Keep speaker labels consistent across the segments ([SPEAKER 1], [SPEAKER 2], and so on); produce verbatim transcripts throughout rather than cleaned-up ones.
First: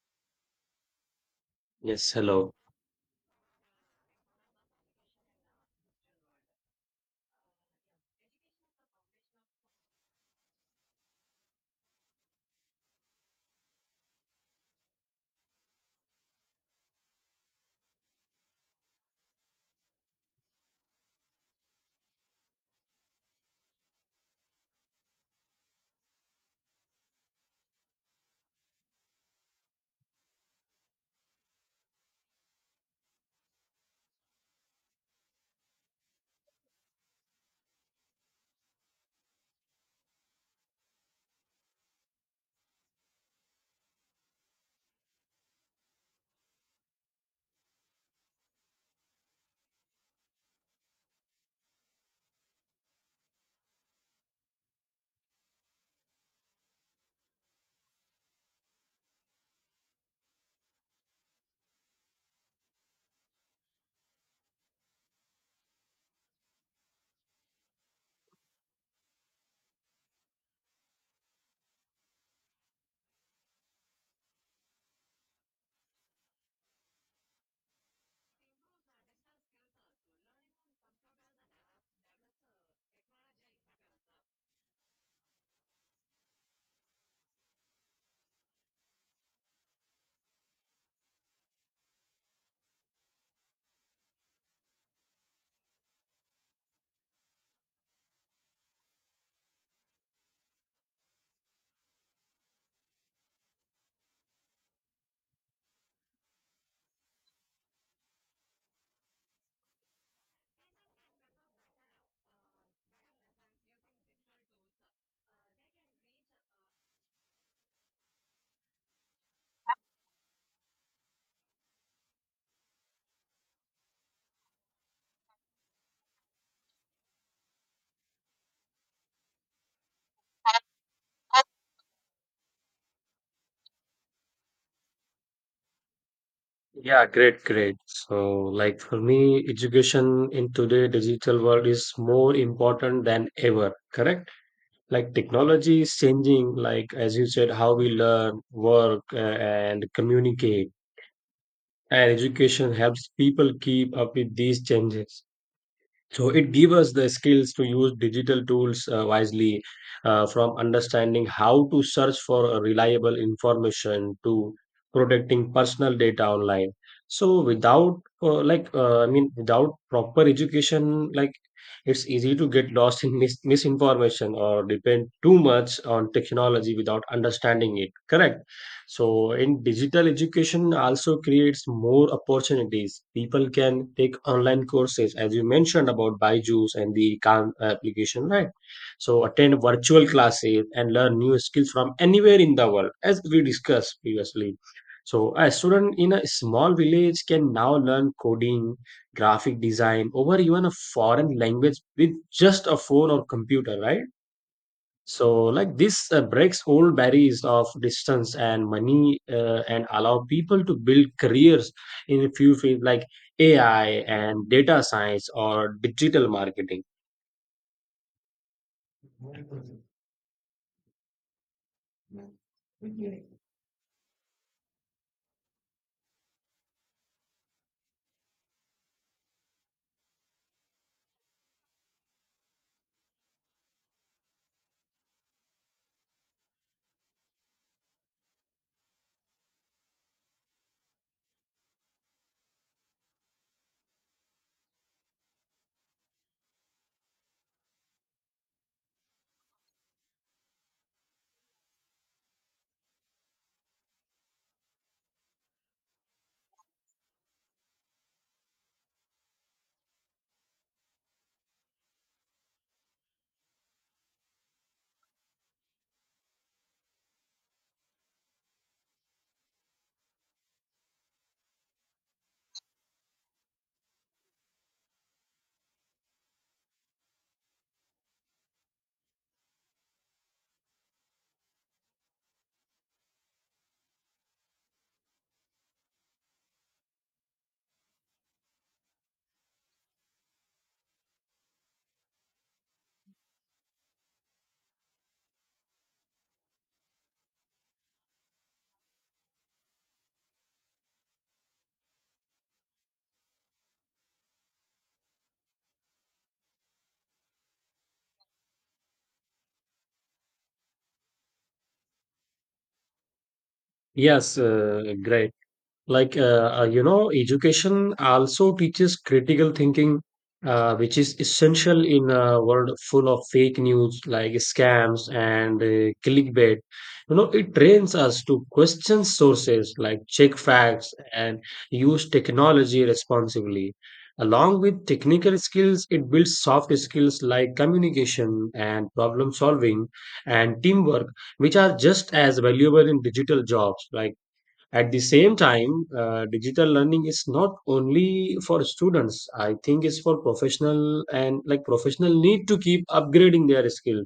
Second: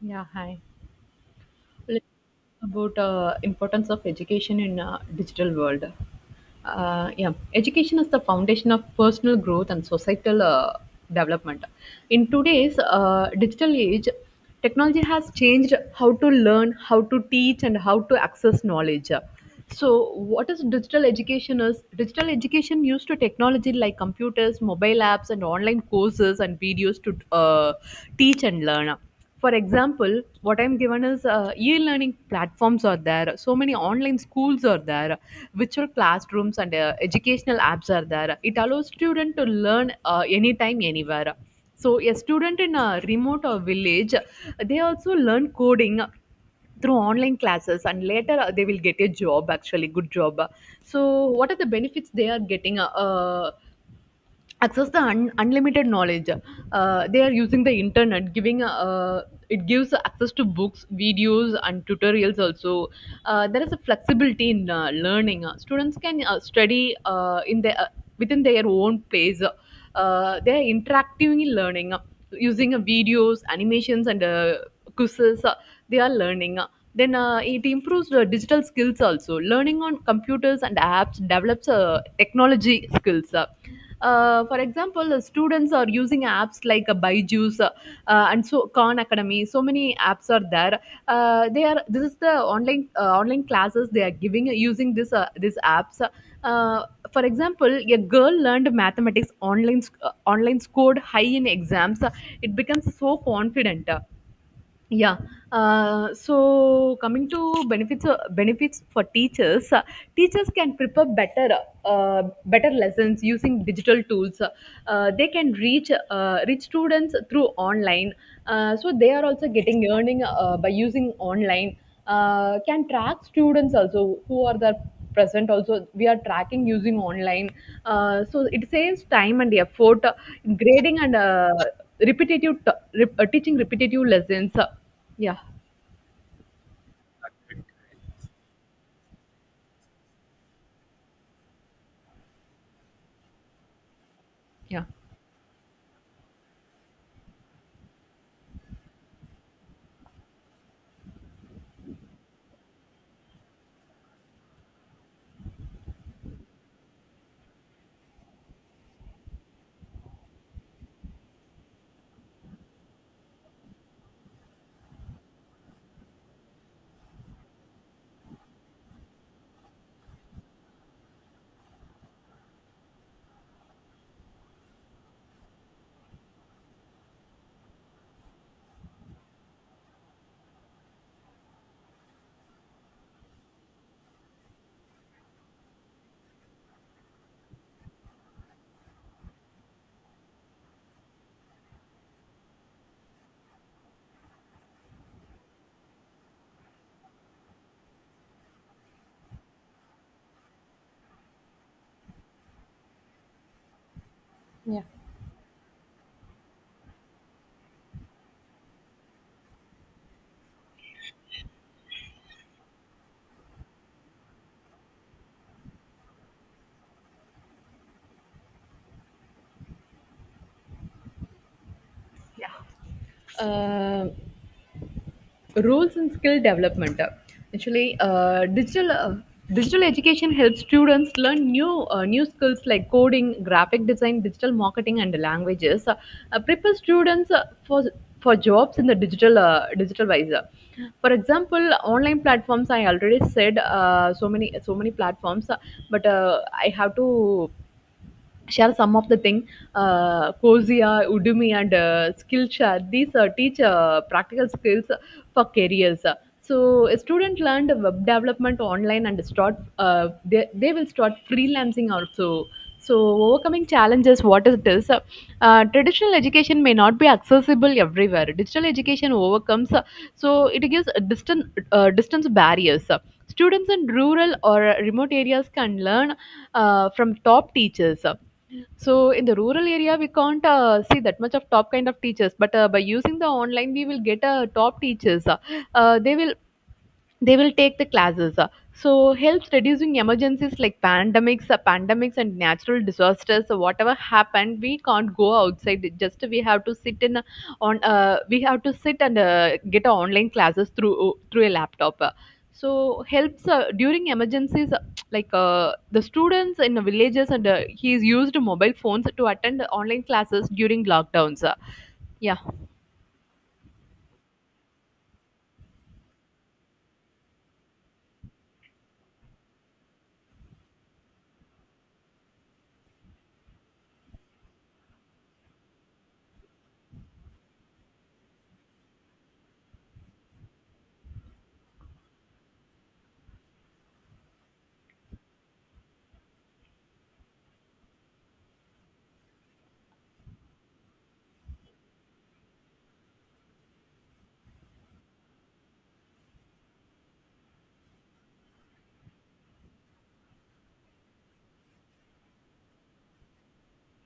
[SPEAKER 1] Yeah, hi. Let's
[SPEAKER 2] Yes, hello.
[SPEAKER 1] talk about uh, importance of education in uh, digital world. Uh, yeah, Education is the foundation of personal growth and societal uh, development. In today's uh, digital age, technology has changed how to learn, how to teach, and how to access knowledge. So, what is digital education? Is digital education used to technology like computers, mobile apps, and online courses and videos to uh, teach and learn. For example, what I'm given is uh, e-learning platforms are there. So many online schools are there, virtual classrooms and uh, educational apps are there. It allows student to learn uh, anytime, anywhere. So a student in a remote or village, they also learn coding through online classes, and later uh, they will get a job, actually good job. So what are the benefits they are getting? Uh, uh, access the un- unlimited knowledge. Uh, they are using the internet, giving uh, it gives access to books, videos, and tutorials also. Uh, there is a flexibility in uh, learning. Uh, students can uh, study uh, in their uh, within their own place. Uh, they are interacting in learning uh, using uh, videos, animations, and uh, quizzes. Uh, they are learning. Uh, then uh, It improves the digital skills also. Learning on computers and apps develops uh, technology skills. Uh, uh, for example, the students are using apps like uh, Byju's uh, and so Khan Academy. So many apps are there. Uh, they are this is the online uh, online classes they are giving using this uh, these apps. Uh, for example, a girl learned mathematics online sc- uh, online scored high in exams. It becomes so confident. Yeah. Uh, so coming to benefits, uh, benefits for teachers, uh, teachers can prepare better uh, better lessons using digital tools. Uh, they can reach uh, reach students through online. Uh, so they are also getting earning uh, by using online. Uh, can track students also who are there present also. We are tracking using online. Uh, so it saves time and effort, uh, grading and uh, repetitive t- rep- uh, teaching repetitive lessons. uh, yeah
[SPEAKER 2] Yeah, great, great. So, like for me, education in today digital world is more important than ever, correct?
[SPEAKER 1] yeah
[SPEAKER 2] Like technology is changing, like as you said, how we learn, work, uh, and communicate. And education helps people keep up with these changes. So it gives us the skills to use digital tools uh, wisely, uh, from understanding how to search for a reliable information to protecting personal data online. So without uh, like uh, i mean without proper education, like it's easy to get lost in mis- misinformation or depend too much on technology without understanding it, correct? So, in digital education also creates more opportunities. People can take online courses, as you mentioned about Byju's and the Khan application, right? So, attend virtual classes and learn new skills from anywhere in the world, as we discussed previously. So, a student in a small village can now learn coding, graphic design, or even a foreign language with just a phone or computer, right?
[SPEAKER 1] Yeah.
[SPEAKER 2] So, like this uh, breaks old barriers of distance and money, uh, and allow people to build careers in a few fields like A I and data science or digital marketing.
[SPEAKER 1] yeah uh, Roles and skill development. Uh, actually uh, digital uh, Digital education helps students learn new uh, new skills like coding, graphic design, digital marketing, and languages. Uh, uh, prepare students uh, for for jobs in the digital uh, digital wise. Uh, for example, online platforms I already said, uh, so many so many platforms, uh, but uh, I have to share some of the thing. uh, Cosia, Udemy, and uh, Skillshare. These uh, teach uh, practical skills for careers. So a student learned web development online and start. Uh, they, they will start freelancing also. So overcoming challenges, what is this? Uh, traditional education may not be accessible everywhere. Digital education overcomes, uh, so it gives a distant uh, distance barriers. Students in rural or uh, remote areas can learn uh, from top teachers. So in the rural area, we can't uh, see that much of top kind of teachers. But uh, by using the online, we will get uh, top teachers. Uh, they will they will take the classes. Uh, so helps reducing emergencies like pandemics, uh, pandemics and natural disasters. So whatever happened, we can't go outside. Just we have to sit in uh, on uh, we have to sit and uh, get online classes through uh, through a laptop. Uh, so helps uh, during emergencies, uh, like uh, the students in the villages and uh, he's used mobile phones to attend online classes during lockdowns. Uh, yeah
[SPEAKER 2] Yes, uh, great. Like uh, uh, you know, education also teaches critical thinking, uh, which is essential in a world full of fake news like scams and uh, clickbait. You know, it trains us to question sources, like check facts and use technology responsibly. Along with technical skills, it builds soft skills like communication and problem solving and teamwork, which are just as valuable in digital jobs. Like at the same time, uh, digital learning is not only for students. I think it's for professional, and like professional need to keep upgrading their skills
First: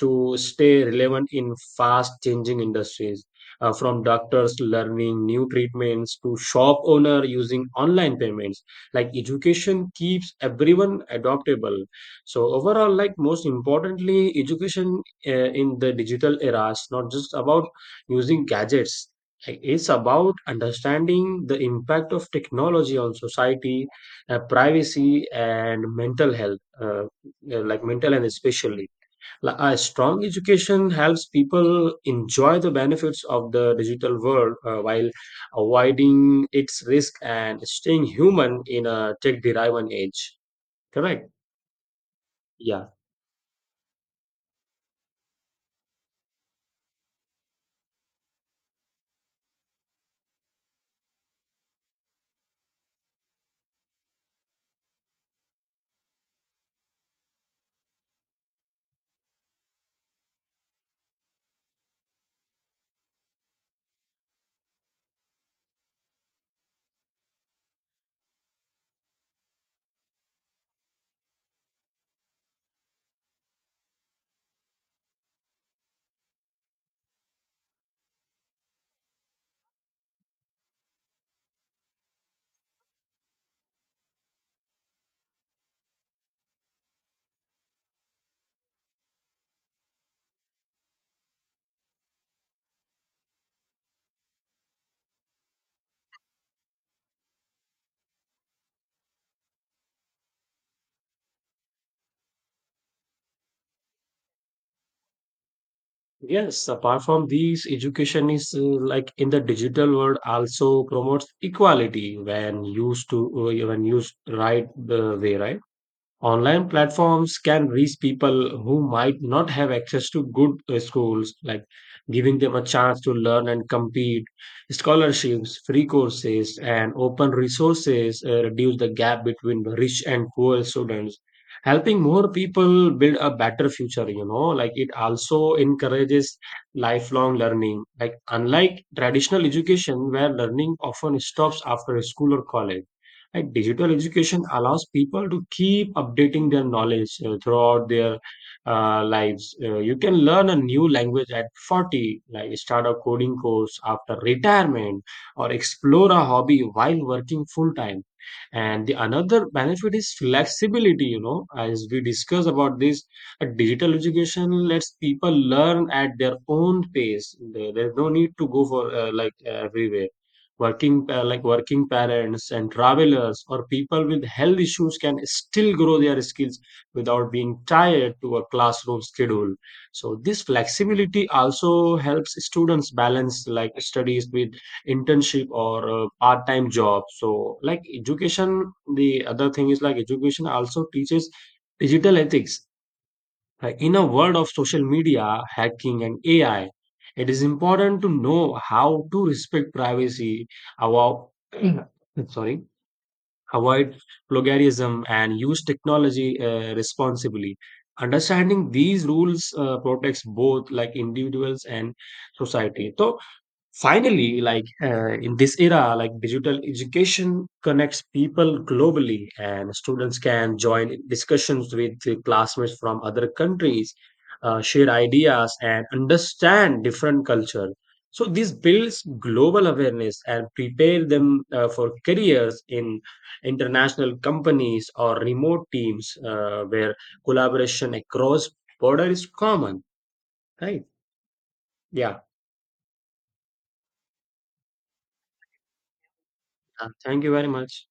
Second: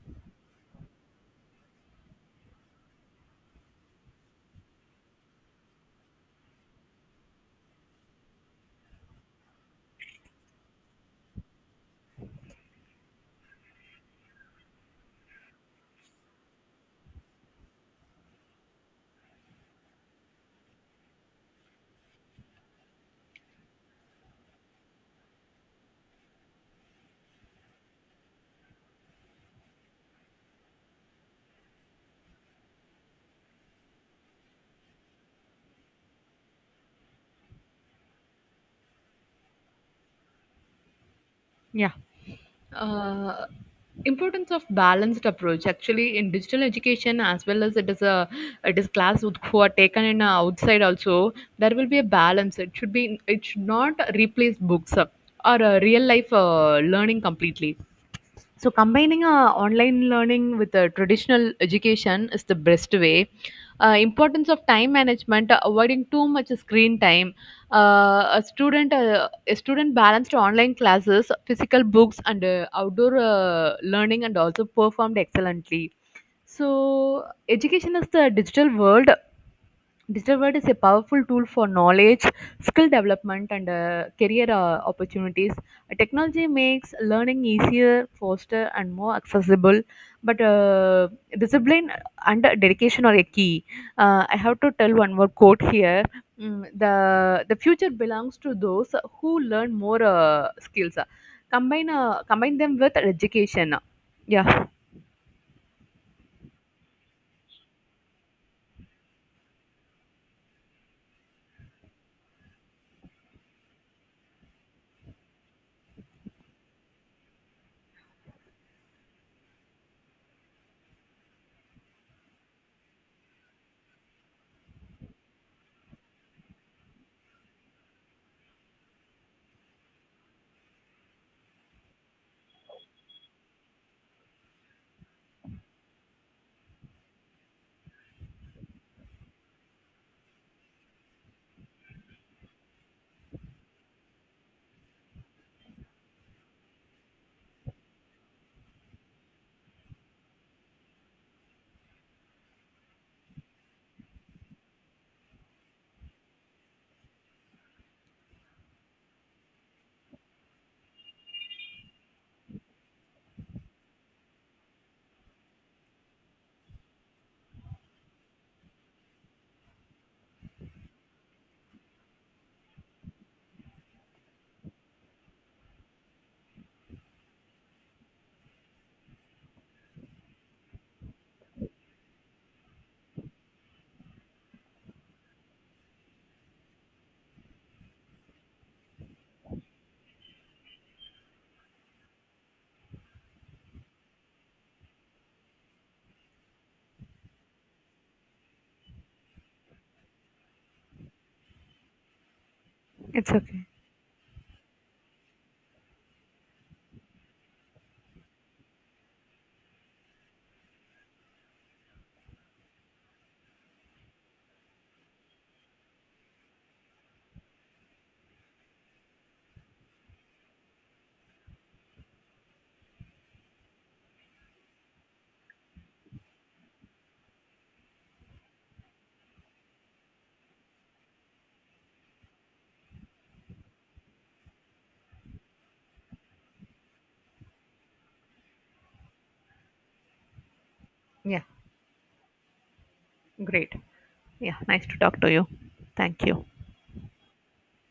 [SPEAKER 2] to stay relevant in fast changing industries. Uh, from doctors learning new treatments to shop owner using online payments, like education keeps everyone adaptable. So overall, like most importantly, education uh, in the digital era is not just about using gadgets. It's about understanding the impact of technology on society, uh, privacy, and mental health, uh, uh, like mental health especially. Like, a strong education helps people enjoy the benefits of the digital world uh, while avoiding its risk and staying human in a tech-driven age. Correct?
[SPEAKER 1] Yeah.
[SPEAKER 2] Yeah.
[SPEAKER 1] uh, Importance of balanced approach, actually in digital education as well as it is a it is class with- who are taken in uh, outside also, there will be a balance. It should be, it should not replace books uh, or uh, real life uh, learning completely. So combining uh, online learning with uh, traditional education is the best way. Uh, importance of time management, uh, avoiding too much screen time. Uh, a student uh, a student balanced online classes, physical books, and uh, outdoor uh, learning, and also performed excellently. So education is the digital world. Digital world is a powerful tool for knowledge, skill development, and uh, career uh, opportunities. Technology makes learning easier, faster, and more accessible. But uh, discipline and dedication are a key. Uh, I have to tell one more quote here. Mm, the the future belongs to those who learn more uh, skills. Combine uh, combine them with education. Yeah,
[SPEAKER 2] Yes, apart from these, education is uh, like in the digital world also promotes equality when used to, uh, when used right the way, right? Online platforms can reach people who might not have access to good uh, schools, like giving them a chance to learn and compete. Scholarships, free courses, and open resources uh, reduce the gap between rich and poor students, helping more people build a better future. You know, like it also encourages lifelong learning, like unlike traditional education where learning often stops after school or college. And digital education allows people to keep updating their knowledge uh, throughout their uh, lives. Uh, you can learn a new language at forty, like start a coding course after retirement, or explore a hobby while working full time. And the another benefit is flexibility. You know, as we discuss about this, a digital education lets people learn at their own pace. There- There's no need to go for uh, like everywhere. Working pa- like working parents and travelers or people with health issues can still grow their skills without being tied to a classroom schedule. So this flexibility also helps students balance like studies with internship or uh, part-time job. So like education, the other thing is like education also teaches digital ethics. uh, In a world of social media, hacking, and A I, it is important to know how to respect privacy, avoid, sorry,
[SPEAKER 1] it's okay.
[SPEAKER 2] avoid plagiarism, and use technology uh, responsibly. Understanding these rules uh, protects both like individuals and society. So finally, like uh, in this era, like digital education connects people globally, and students can join discussions with uh, classmates from other countries, uh, share ideas, and understand different culture. So this builds global awareness and prepare them uh, for careers in international companies or remote teams uh, where collaboration across border is common. Right?
[SPEAKER 1] Yeah,
[SPEAKER 2] Yeah.
[SPEAKER 1] great. Yeah, nice to talk to you. Thank you.
[SPEAKER 2] Uh, Thank you very much.